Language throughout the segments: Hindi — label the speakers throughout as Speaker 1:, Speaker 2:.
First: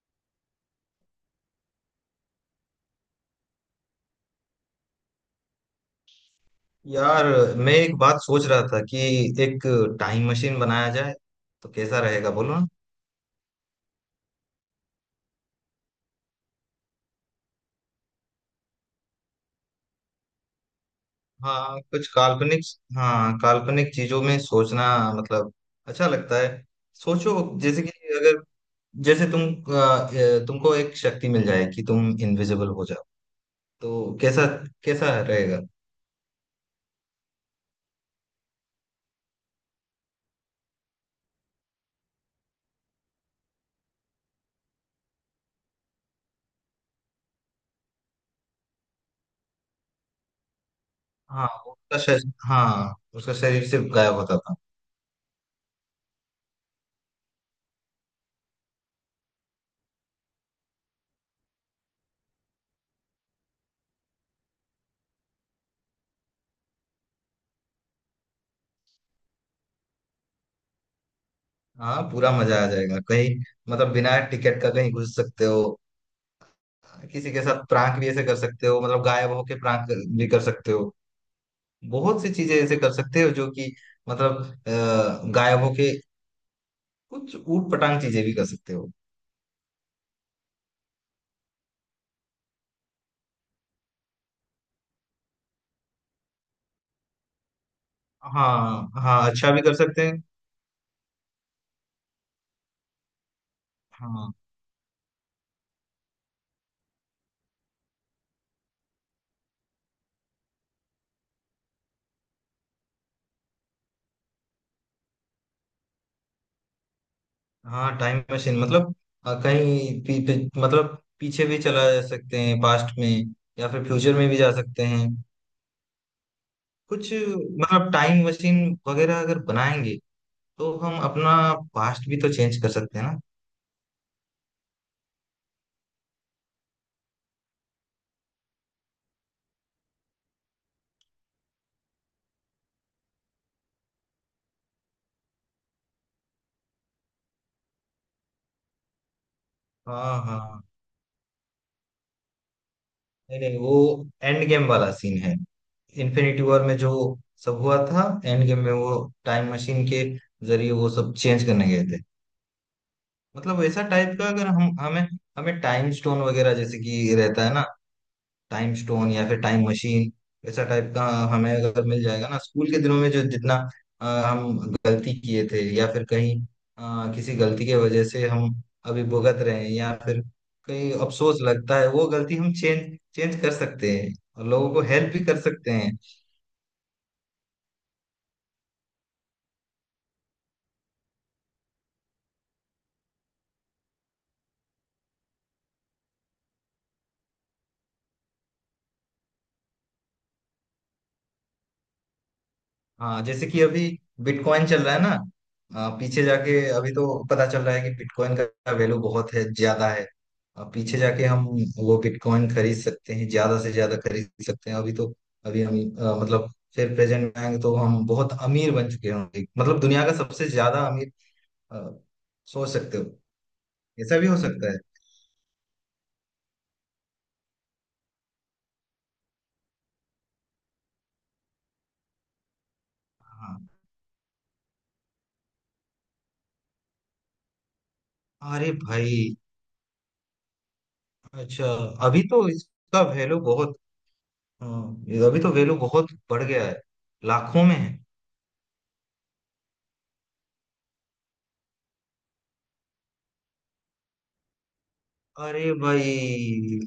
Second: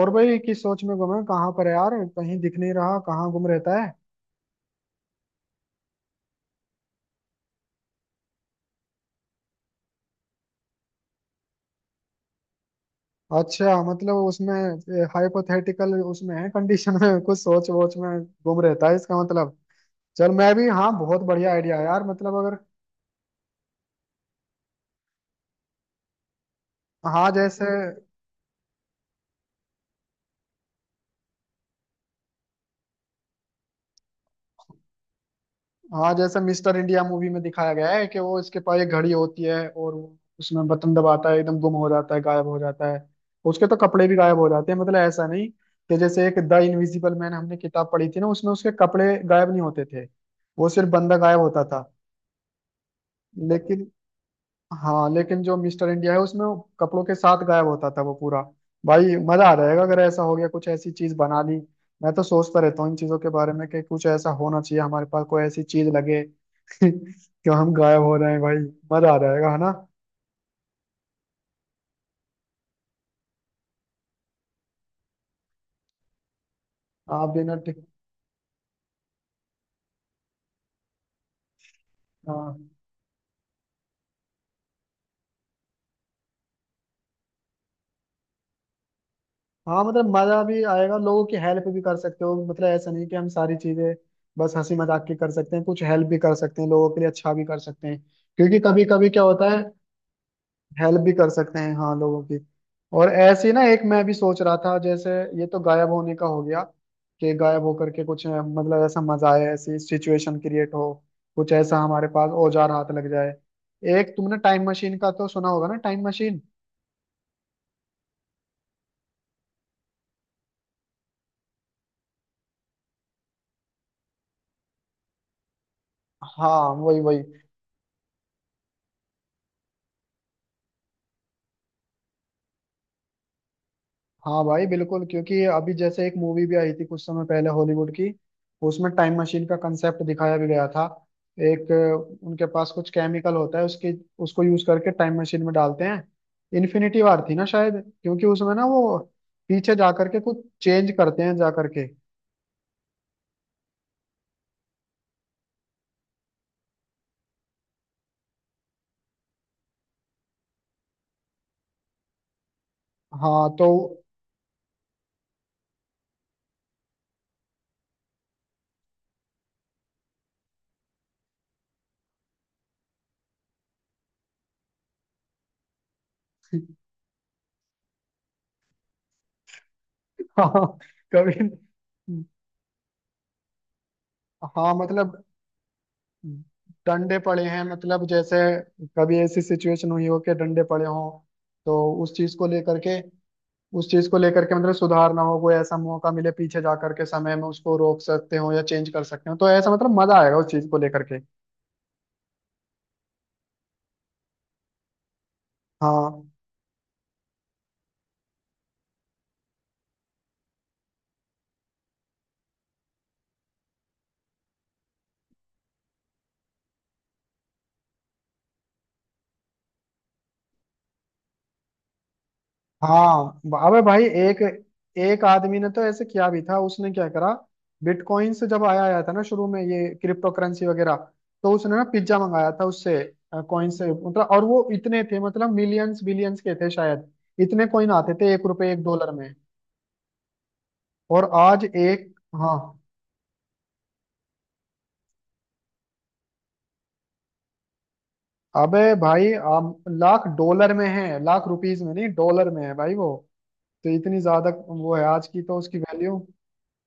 Speaker 1: और भाई किस सोच में गुम है, कहाँ पर है यार। कहीं दिख नहीं रहा, कहाँ गुम रहता है।
Speaker 2: यार मैं एक बात सोच रहा था कि एक टाइम मशीन बनाया जाए तो कैसा रहेगा बोलो ना।
Speaker 1: अच्छा, मतलब उसमें हाइपोथेटिकल उसमें है, कंडीशन में कुछ सोच वोच में गुम रहता है, इसका मतलब। चल मैं भी, हाँ बहुत बढ़िया आइडिया
Speaker 2: हाँ
Speaker 1: है यार,
Speaker 2: कुछ
Speaker 1: मतलब अगर।
Speaker 2: काल्पनिक। हाँ काल्पनिक चीजों में सोचना मतलब अच्छा लगता है।
Speaker 1: हाँ
Speaker 2: सोचो
Speaker 1: जैसे।
Speaker 2: जैसे कि अगर जैसे तुम तुमको एक शक्ति मिल जाए कि तुम इनविजिबल हो जाओ तो कैसा कैसा रहेगा।
Speaker 1: हाँ, जैसे मिस्टर इंडिया मूवी में दिखाया गया है कि वो इसके पास एक घड़ी होती है और वो उसमें बटन दबाता है, एकदम गुम हो जाता है, गायब हो जाता है। उसके तो कपड़े भी गायब हो जाते हैं, मतलब ऐसा नहीं कि जैसे एक द इनविजिबल मैन, हमने किताब पढ़ी थी ना, उसमें उसके कपड़े गायब नहीं होते थे। वो सिर्फ बंदा गायब होता था।
Speaker 2: हाँ उसका शरीर से
Speaker 1: लेकिन।
Speaker 2: गायब होता था।
Speaker 1: हाँ, लेकिन जो मिस्टर इंडिया है उसमें वो कपड़ों के साथ गायब होता था, वो पूरा। भाई मजा आ जाएगा अगर ऐसा हो गया, कुछ ऐसी चीज बना ली। मैं तो सोचता रहता हूँ इन चीजों के बारे में कि कुछ ऐसा होना चाहिए हमारे पास, कोई ऐसी चीज लगे कि हम गायब हो रहे हैं भाई। मजा आ जाएगा, है ना।
Speaker 2: हाँ पूरा मजा आ जाएगा कहीं मतलब बिना टिकट का कहीं घुस सकते हो।
Speaker 1: आप
Speaker 2: किसी के
Speaker 1: बिना
Speaker 2: साथ
Speaker 1: टिक।
Speaker 2: प्रांक भी ऐसे कर सकते हो मतलब गायब होके प्रांक भी कर सकते हो। बहुत सी चीजें
Speaker 1: हाँ,
Speaker 2: ऐसे कर सकते हो जो कि मतलब गायब होके कुछ ऊट पटांग चीजें भी कर सकते हो।
Speaker 1: हाँ, मतलब मजा भी आएगा, लोगों की हेल्प भी कर सकते हो, मतलब ऐसा नहीं कि हम सारी चीजें बस हंसी मजाक की कर सकते हैं, कुछ हेल्प भी कर सकते हैं लोगों के लिए, अच्छा भी कर सकते हैं। क्योंकि कभी
Speaker 2: हाँ
Speaker 1: कभी क्या
Speaker 2: हाँ
Speaker 1: होता
Speaker 2: अच्छा भी
Speaker 1: है,
Speaker 2: कर सकते हैं।
Speaker 1: हेल्प भी कर सकते हैं, हाँ, लोगों की। और ऐसे ही ना एक मैं भी
Speaker 2: हाँ
Speaker 1: सोच रहा था जैसे, ये तो गायब होने का हो गया, कि गायब होकर के कुछ मतलब ऐसा मजा आए, ऐसी सिचुएशन क्रिएट हो, कुछ ऐसा हमारे पास औजार हाथ लग जाए। एक, तुमने टाइम मशीन का तो सुना होगा ना, टाइम मशीन।
Speaker 2: हाँ टाइम मशीन मतलब कहीं पी, पी, मतलब पीछे भी चला जा सकते हैं पास्ट में या फिर फ्यूचर में भी जा सकते हैं।
Speaker 1: हाँ, वही
Speaker 2: कुछ
Speaker 1: वही।
Speaker 2: मतलब टाइम मशीन वगैरह अगर बनाएंगे तो हम अपना पास्ट भी तो चेंज कर सकते हैं ना।
Speaker 1: हाँ भाई बिल्कुल, क्योंकि अभी जैसे एक मूवी भी आई थी कुछ समय पहले हॉलीवुड की, उसमें टाइम मशीन का कंसेप्ट दिखाया भी गया था। एक उनके पास कुछ केमिकल होता है उसके, उसको यूज करके टाइम मशीन में डालते हैं। इन्फिनिटी वार थी ना शायद, क्योंकि उसमें ना वो पीछे जा करके
Speaker 2: हाँ
Speaker 1: कुछ
Speaker 2: हाँ
Speaker 1: चेंज करते हैं जा करके।
Speaker 2: नहीं नहीं वो एंड गेम वाला सीन है। इन्फिनिटी वॉर में जो सब हुआ था एंड गेम में वो टाइम मशीन के जरिए वो सब चेंज करने गए थे।
Speaker 1: हाँ
Speaker 2: मतलब
Speaker 1: तो
Speaker 2: वैसा टाइप का अगर हम हमें हमें टाइम स्टोन वगैरह जैसे कि रहता है ना, टाइम स्टोन या फिर टाइम मशीन ऐसा टाइप का हमें अगर मिल जाएगा ना, स्कूल के दिनों में जो जितना हम गलती किए थे या फिर कहीं किसी गलती के वजह से हम अभी भुगत रहे हैं या फिर
Speaker 1: हाँ।
Speaker 2: कहीं अफसोस
Speaker 1: कभी।
Speaker 2: लगता है वो गलती हम चेंज चेंज कर सकते हैं और लोगों
Speaker 1: हाँ
Speaker 2: को हेल्प
Speaker 1: मतलब
Speaker 2: भी कर सकते हैं।
Speaker 1: डंडे पड़े हैं, मतलब जैसे कभी ऐसी सिचुएशन हुई हो कि डंडे पड़े हों, तो उस चीज को लेकर के, मतलब सुधारना हो, कोई ऐसा मौका मिले पीछे जा करके समय में, उसको रोक सकते हो या चेंज कर सकते हो, तो ऐसा मतलब मजा आएगा उस चीज को लेकर के।
Speaker 2: हाँ जैसे कि अभी बिटकॉइन चल रहा है ना। पीछे
Speaker 1: हाँ,
Speaker 2: जाके अभी तो पता चल रहा है कि बिटकॉइन का वैल्यू बहुत है ज्यादा है। पीछे जाके हम वो बिटकॉइन खरीद सकते हैं ज्यादा से ज्यादा खरीद सकते हैं। अभी तो अभी हम मतलब फिर प्रेजेंट में आएंगे तो हम बहुत अमीर बन चुके होंगे मतलब दुनिया का सबसे ज्यादा अमीर। आ, सोच सकते हो
Speaker 1: हाँ। अबे भाई,
Speaker 2: ऐसा भी हो
Speaker 1: एक
Speaker 2: सकता है।
Speaker 1: एक आदमी ने तो ऐसे किया भी था, उसने क्या करा, बिटकॉइन से जब आया आया था ना शुरू में, ये क्रिप्टो करेंसी वगैरह, तो उसने ना पिज्जा मंगाया था उससे,
Speaker 2: हाँ
Speaker 1: कॉइन से, मतलब। और वो इतने थे, मतलब मिलियंस बिलियंस के थे शायद, इतने कॉइन आते थे एक
Speaker 2: अरे
Speaker 1: रुपए एक डॉलर
Speaker 2: भाई
Speaker 1: में। और आज
Speaker 2: अच्छा
Speaker 1: एक,
Speaker 2: अभी तो
Speaker 1: हाँ।
Speaker 2: इसका वैल्यू बहुत। हाँ, अभी तो वैल्यू बहुत बढ़ गया है लाखों में है।
Speaker 1: अबे भाई लाख डॉलर में है, लाख रुपीस में नहीं, डॉलर में है भाई वो। तो इतनी ज्यादा वो है आज की तो
Speaker 2: अरे
Speaker 1: उसकी वैल्यू,
Speaker 2: भाई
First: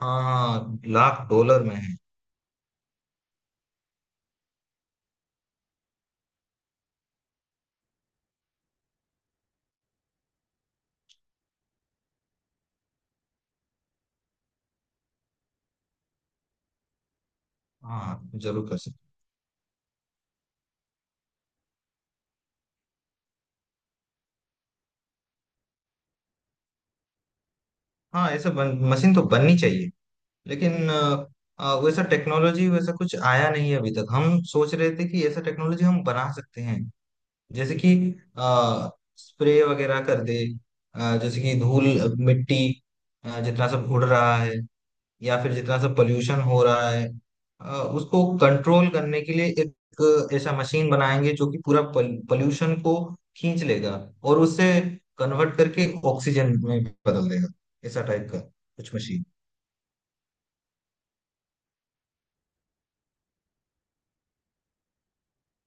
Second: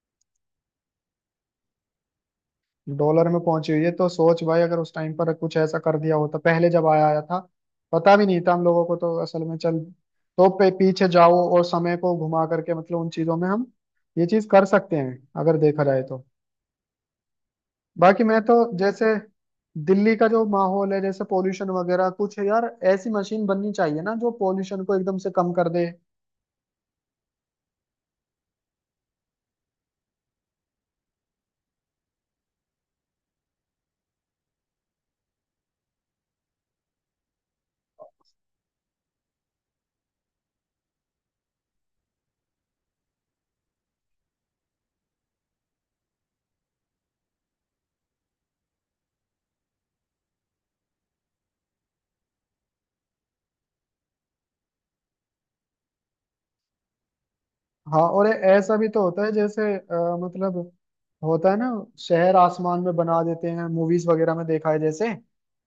Speaker 2: हाँ हाँ लाख डॉलर में है।
Speaker 1: डॉलर में पहुंची हुई है। तो सोच भाई, अगर उस टाइम पर कुछ ऐसा कर दिया होता पहले जब आया आया था, पता भी नहीं था हम लोगों को तो असल में, चल, तो पे पीछे जाओ और समय को घुमा करके, मतलब उन चीजों में हम ये चीज कर सकते हैं, अगर देखा जाए तो। बाकी
Speaker 2: हाँ
Speaker 1: मैं तो
Speaker 2: जरूर कर
Speaker 1: जैसे
Speaker 2: सकते।
Speaker 1: दिल्ली का जो माहौल है, जैसे पोल्यूशन वगैरह कुछ यार, ऐसी मशीन बननी चाहिए ना जो पोल्यूशन को एकदम से कम कर दे।
Speaker 2: हाँ ऐसा मशीन तो बननी चाहिए लेकिन वैसा टेक्नोलॉजी वैसा कुछ आया नहीं है अभी तक। हम सोच रहे थे कि ऐसा टेक्नोलॉजी हम बना सकते हैं जैसे कि स्प्रे वगैरह कर दे। जैसे कि धूल मिट्टी जितना सब उड़ रहा है या फिर जितना सा पोल्यूशन हो रहा है, अ, उसको कंट्रोल करने के लिए एक ऐसा मशीन बनाएंगे जो कि पूरा पोल्यूशन को खींच लेगा और उससे कन्वर्ट करके ऑक्सीजन में बदल देगा
Speaker 1: हाँ,
Speaker 2: ऐसा
Speaker 1: और
Speaker 2: टाइप
Speaker 1: ए-,
Speaker 2: का
Speaker 1: ऐसा भी
Speaker 2: कुछ
Speaker 1: तो होता
Speaker 2: मशीन।
Speaker 1: है, जैसे मतलब होता है ना, शहर आसमान में बना देते हैं मूवीज वगैरह में देखा है जैसे,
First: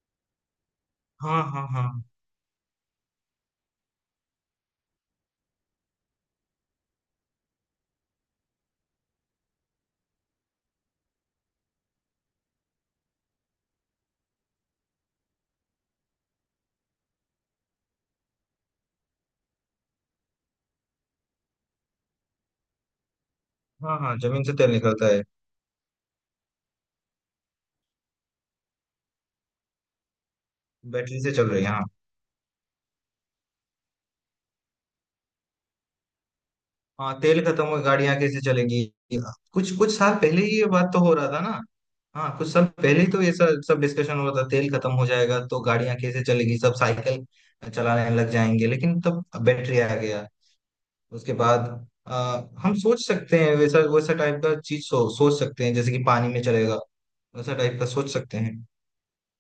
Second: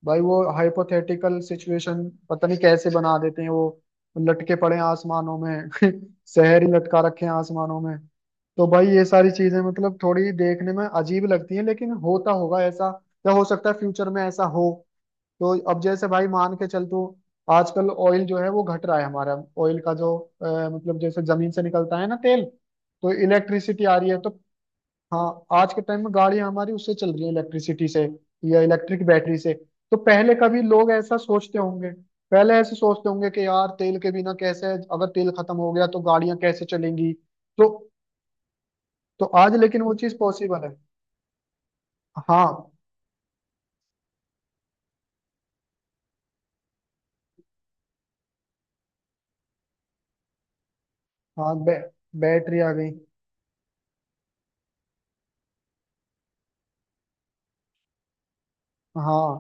Speaker 1: भाई वो हाइपोथेटिकल
Speaker 2: हाँ हाँ
Speaker 1: सिचुएशन,
Speaker 2: हाँ।
Speaker 1: पता नहीं कैसे बना देते हैं वो, लटके पड़े हैं आसमानों में शहर ही लटका रखे हैं आसमानों में। तो भाई ये सारी चीजें, मतलब थोड़ी देखने में अजीब लगती हैं, लेकिन होता होगा ऐसा, या हो सकता है फ्यूचर में ऐसा हो। तो अब जैसे भाई मान के चल तू, आजकल ऑयल जो है वो घट रहा है हमारा, ऑयल का जो मतलब, जैसे जमीन से निकलता है ना तेल, तो इलेक्ट्रिसिटी आ
Speaker 2: हाँ
Speaker 1: रही
Speaker 2: हाँ
Speaker 1: है तो।
Speaker 2: जमीन से तेल निकलता है।
Speaker 1: हाँ, आज के टाइम में गाड़ियां हमारी उससे चल रही है, इलेक्ट्रिसिटी से या इलेक्ट्रिक बैटरी से। तो पहले कभी लोग ऐसा
Speaker 2: बैटरी से चल
Speaker 1: सोचते
Speaker 2: रही है हाँ।
Speaker 1: होंगे, पहले ऐसे सोचते होंगे कि यार तेल के बिना कैसे, अगर तेल खत्म हो गया तो गाड़ियां कैसे चलेंगी।
Speaker 2: हाँ तेल खत्म
Speaker 1: तो
Speaker 2: हो गाड़ियां कैसे चलेंगी।
Speaker 1: तो आज
Speaker 2: कुछ
Speaker 1: लेकिन वो
Speaker 2: कुछ साल
Speaker 1: चीज
Speaker 2: पहले ही
Speaker 1: पॉसिबल
Speaker 2: ये
Speaker 1: है।
Speaker 2: बात तो हो रहा था ना। हाँ
Speaker 1: हाँ
Speaker 2: कुछ साल पहले ही तो ये सब सब डिस्कशन हो रहा था, तेल खत्म हो जाएगा तो गाड़ियां कैसे चलेगी, सब साइकिल चलाने लग जाएंगे, लेकिन तब बैटरी आ गया उसके
Speaker 1: हाँ,
Speaker 2: बाद। आ,
Speaker 1: बैटरी आ
Speaker 2: हम
Speaker 1: गई।
Speaker 2: सोच सकते हैं वैसा वैसा टाइप का चीज सोच सकते हैं जैसे कि पानी में चलेगा वैसा टाइप का सोच सकते हैं।
Speaker 1: हाँ,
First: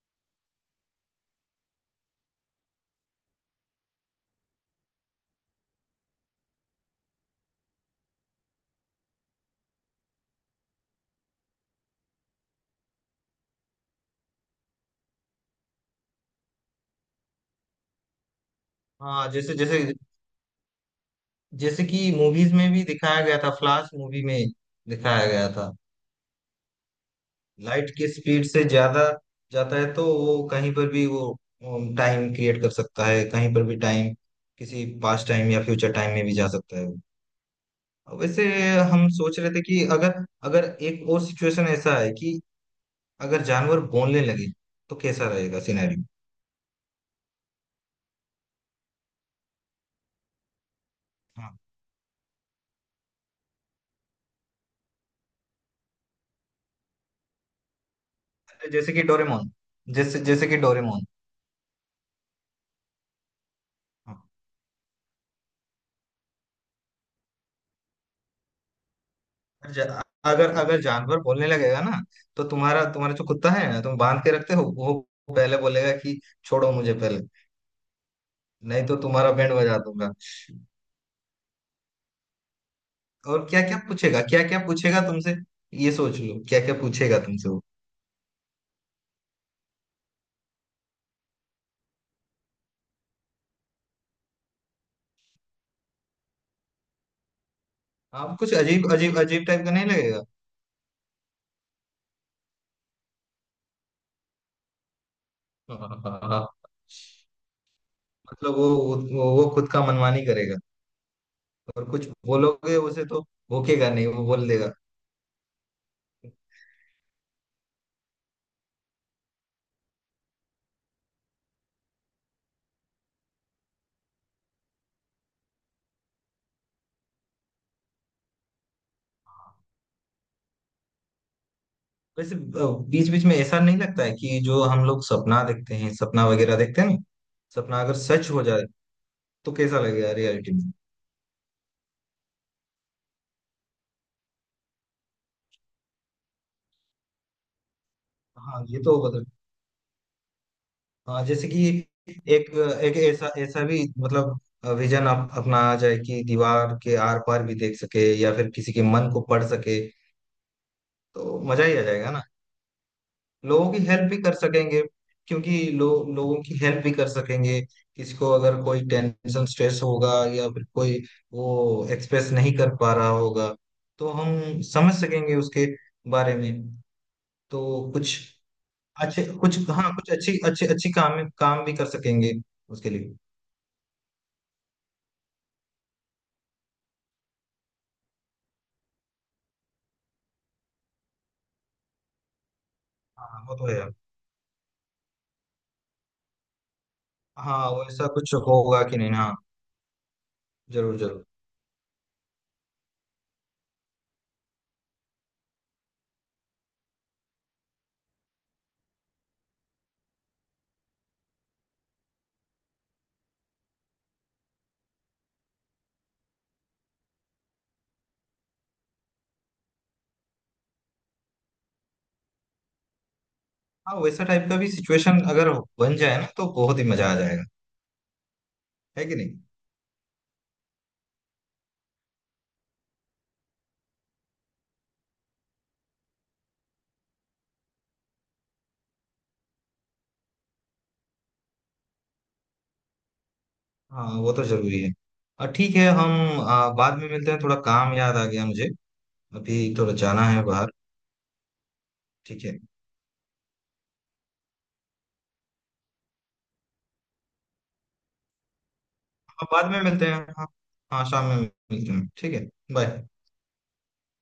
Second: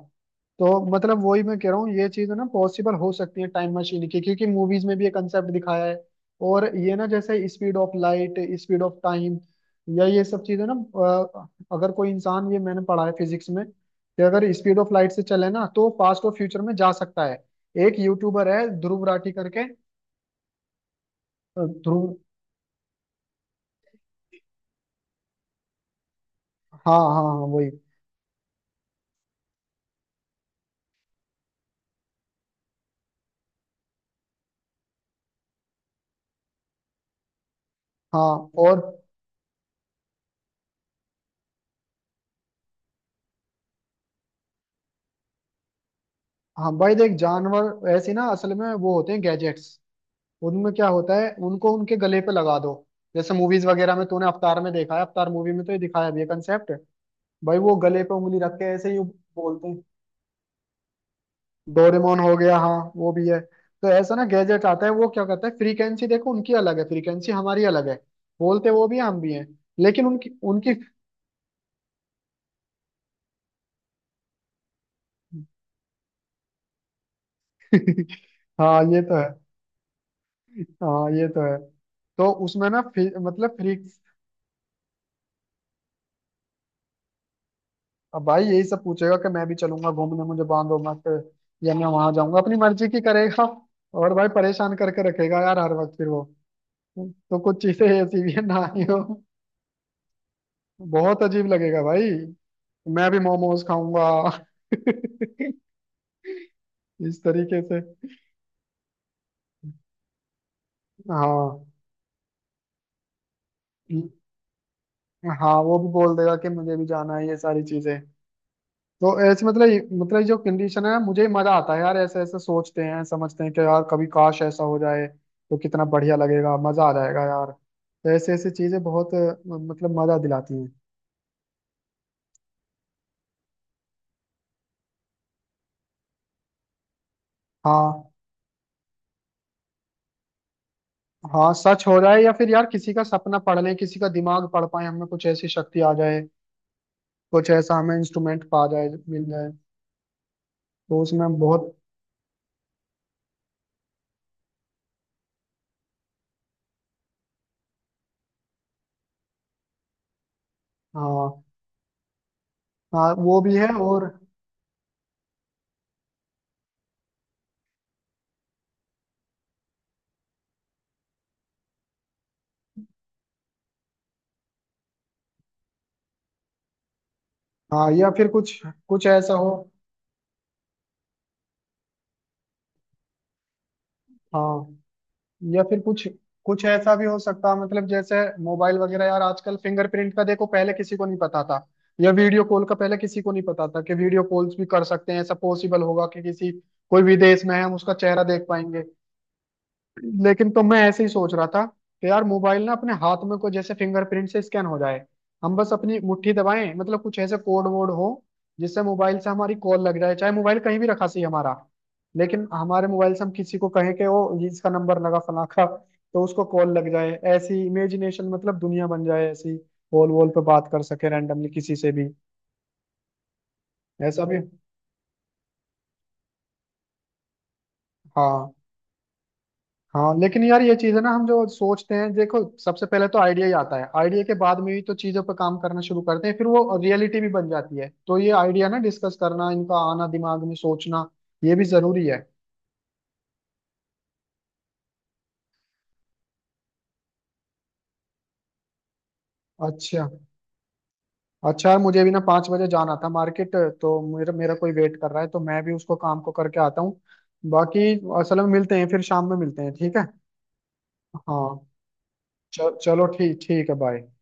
Speaker 1: तो मतलब वही मैं कह रहा हूँ, ये चीज ना पॉसिबल हो सकती है टाइम मशीन की, क्योंकि मूवीज में भी ये कंसेप्ट दिखाया है। और ये ना जैसे speed of light, speed of time, या ये सब चीजें ना, अगर कोई इंसान, ये मैंने पढ़ा है फिजिक्स में, कि अगर स्पीड ऑफ लाइट से चले ना तो पास्ट और फ्यूचर में जा सकता है। एक यूट्यूबर है ध्रुव
Speaker 2: हाँ
Speaker 1: राठी
Speaker 2: जैसे
Speaker 1: करके,
Speaker 2: जैसे जैसे कि
Speaker 1: ध्रुव।
Speaker 2: मूवीज में भी दिखाया गया था, फ्लाश मूवी में दिखाया गया था
Speaker 1: हाँ, हाँ, हाँ, वही।
Speaker 2: लाइट की स्पीड से ज्यादा जाता है तो वो कहीं पर भी वो टाइम क्रिएट कर सकता है, कहीं पर भी टाइम, किसी पास्ट टाइम या फ्यूचर टाइम में भी जा सकता है वो। वैसे
Speaker 1: हाँ। और,
Speaker 2: हम सोच रहे थे कि अगर अगर एक और सिचुएशन ऐसा है कि अगर जानवर बोलने लगे तो कैसा रहेगा सिनेरियो।
Speaker 1: हाँ भाई देख, जानवर ऐसे ना असल में वो होते हैं गैजेट्स, उनमें क्या होता है,
Speaker 2: हाँ
Speaker 1: उनको उनके गले पे लगा दो। जैसे मूवीज वगैरह में तूने अवतार में देखा है, अवतार मूवी में तो ये दिखाया भी है कंसेप्ट, भाई वो गले पे उंगली रख के ऐसे
Speaker 2: जैसे
Speaker 1: ही
Speaker 2: कि डोरेमोन,
Speaker 1: बोलते हैं।
Speaker 2: जैसे जैसे कि डोरेमोन।
Speaker 1: डोरेमोन हो गया, हाँ वो भी है, तो ऐसा
Speaker 2: हाँ।
Speaker 1: ना गैजेट आता है, वो क्या करता है, फ्रीक्वेंसी देखो उनकी अलग है, फ्रीक्वेंसी हमारी अलग है। बोलते वो भी हैं, हम भी हैं,
Speaker 2: अगर जा-
Speaker 1: लेकिन उनकी
Speaker 2: अगर
Speaker 1: उनकी
Speaker 2: अगर जानवर बोलने लगेगा ना तो तुम्हारा तुम्हारा जो कुत्ता है ना तुम बांध के रखते हो वो पहले बोलेगा कि छोड़ो मुझे पहले
Speaker 1: हाँ,
Speaker 2: नहीं तो
Speaker 1: ये तो है।
Speaker 2: तुम्हारा बैंड बजा दूंगा।
Speaker 1: हाँ, ये तो है। तो उसमें ना
Speaker 2: और
Speaker 1: मतलब
Speaker 2: क्या
Speaker 1: फ्री।
Speaker 2: क्या पूछेगा, क्या क्या पूछेगा तुमसे, ये सोच लो क्या क्या पूछेगा तुमसे वो।
Speaker 1: अब भाई यही सब पूछेगा कि मैं भी चलूंगा घूमने, मुझे बांधो मत, या मैं वहां जाऊंगा, अपनी मर्जी की करेगा, और भाई परेशान करके रखेगा यार हर वक्त फिर वो। तो कुछ चीजें ऐसी भी
Speaker 2: आप
Speaker 1: है
Speaker 2: कुछ
Speaker 1: ना ही
Speaker 2: अजीब
Speaker 1: हो,
Speaker 2: अजीब अजीब टाइप का नहीं लगेगा।
Speaker 1: बहुत अजीब लगेगा भाई। मैं भी मोमोज खाऊंगा।
Speaker 2: हाँ, हाँ, हाँ।
Speaker 1: इस तरीके से।
Speaker 2: मतलब वो वो खुद का मनमानी करेगा
Speaker 1: हाँ,
Speaker 2: और कुछ बोलोगे उसे तो भोकेगा नहीं वो बोल देगा।
Speaker 1: हाँ, वो भी बोल देगा कि मुझे भी जाना है, ये सारी चीजें। तो ऐसे मतलब जो कंडीशन है, मुझे ही मजा आता है यार, ऐसे ऐसे सोचते हैं, समझते हैं कि यार कभी काश ऐसा हो जाए, तो कितना बढ़िया लगेगा, मजा आ जाएगा यार। तो ऐसे ऐसे चीजें बहुत, मतलब मजा दिलाती हैं।
Speaker 2: वैसे बीच बीच में ऐसा नहीं लगता है कि जो हम लोग सपना देखते हैं सपना वगैरह देखते हैं ना, सपना अगर
Speaker 1: हाँ,
Speaker 2: सच हो जाए तो कैसा लगेगा रियलिटी में।
Speaker 1: हाँ, सच हो जाए, या फिर यार किसी का सपना पढ़ लें, किसी का दिमाग पढ़ पाए, हमें कुछ ऐसी शक्ति आ जाए, कुछ ऐसा हमें इंस्ट्रूमेंट
Speaker 2: हाँ
Speaker 1: पा
Speaker 2: ये
Speaker 1: जाए,
Speaker 2: तो।
Speaker 1: मिल जाए, तो
Speaker 2: हाँ
Speaker 1: उसमें
Speaker 2: जैसे कि
Speaker 1: बहुत।
Speaker 2: एक एक ऐसा ऐसा भी मतलब विजन अपनाया जाए कि दीवार के आर पार भी देख सके या फिर किसी के मन को पढ़ सके तो
Speaker 1: हाँ,
Speaker 2: मजा ही आ जाएगा ना।
Speaker 1: हाँ वो भी है,
Speaker 2: लोगों की
Speaker 1: और
Speaker 2: हेल्प भी कर सकेंगे क्योंकि लोगों की हेल्प भी कर सकेंगे। किसी को अगर कोई टेंशन स्ट्रेस होगा या फिर कोई वो एक्सप्रेस नहीं कर पा रहा होगा तो हम समझ सकेंगे उसके बारे में।
Speaker 1: हाँ
Speaker 2: तो
Speaker 1: या
Speaker 2: कुछ
Speaker 1: फिर कुछ, कुछ
Speaker 2: अच्छे
Speaker 1: ऐसा हो।
Speaker 2: कुछ हाँ कुछ अच्छी अच्छे अच्छी काम काम भी कर सकेंगे उसके लिए।
Speaker 1: हाँ या फिर कुछ, कुछ ऐसा भी हो सकता, मतलब जैसे मोबाइल वगैरह यार, आजकल फिंगरप्रिंट का देखो, पहले किसी को नहीं पता था, या वीडियो कॉल का पहले किसी को
Speaker 2: हाँ
Speaker 1: नहीं
Speaker 2: वो तो
Speaker 1: पता
Speaker 2: है।
Speaker 1: था कि वीडियो कॉल्स भी कर सकते हैं, ऐसा पॉसिबल होगा कि किसी, कोई विदेश में
Speaker 2: हाँ
Speaker 1: है हम उसका
Speaker 2: वैसा
Speaker 1: चेहरा
Speaker 2: कुछ
Speaker 1: देख
Speaker 2: होगा
Speaker 1: पाएंगे।
Speaker 2: कि नहीं हाँ।
Speaker 1: लेकिन तो मैं
Speaker 2: जरूर
Speaker 1: ऐसे ही
Speaker 2: जरूर।
Speaker 1: सोच रहा था कि यार मोबाइल ना अपने हाथ में को जैसे फिंगरप्रिंट से स्कैन हो जाए, हम बस अपनी मुट्ठी दबाएं, मतलब कुछ ऐसे कोड वोड हो जिससे मोबाइल से हमारी कॉल लग जाए, चाहे मोबाइल कहीं भी रखा सही हमारा, लेकिन हमारे मोबाइल से हम किसी को कहें कि वो ये इसका नंबर लगा फलां का, तो उसको कॉल लग जाए, ऐसी इमेजिनेशन, मतलब दुनिया बन जाए ऐसी, वॉल वॉल पे बात कर सके रैंडमली किसी से भी,
Speaker 2: हाँ वैसा
Speaker 1: ऐसा भी।
Speaker 2: टाइप का भी सिचुएशन अगर बन जाए ना तो बहुत ही मजा आ जाएगा,
Speaker 1: हाँ,
Speaker 2: है कि नहीं।
Speaker 1: हाँ, लेकिन यार ये चीज है ना, हम जो सोचते हैं देखो, सबसे पहले तो आइडिया ही आता है, आइडिया के बाद में भी तो चीजों पर काम करना शुरू करते हैं, फिर वो रियलिटी भी बन जाती है। तो ये आइडिया ना डिस्कस करना, इनका आना दिमाग में, सोचना, ये भी जरूरी है।
Speaker 2: हाँ वो तो जरूरी है। और ठीक है हम बाद में मिलते हैं, थोड़ा काम याद आ गया मुझे, अभी थोड़ा
Speaker 1: अच्छा।
Speaker 2: जाना है बाहर।
Speaker 1: अच्छा यार, मुझे भी ना
Speaker 2: ठीक
Speaker 1: पाँच
Speaker 2: है
Speaker 1: बजे जाना था मार्केट, तो मेरा मेरा कोई वेट कर रहा है, तो मैं भी उसको काम को करके आता हूँ। बाकी असल में मिलते हैं, फिर शाम में
Speaker 2: हाँ
Speaker 1: मिलते
Speaker 2: बाद
Speaker 1: हैं,
Speaker 2: में
Speaker 1: ठीक है।
Speaker 2: मिलते हैं हाँ। हाँ शाम में
Speaker 1: हाँ,
Speaker 2: मिलते हैं ठीक है।
Speaker 1: चल, चलो,
Speaker 2: बाय।
Speaker 1: ठीक, ठीक है, बाय।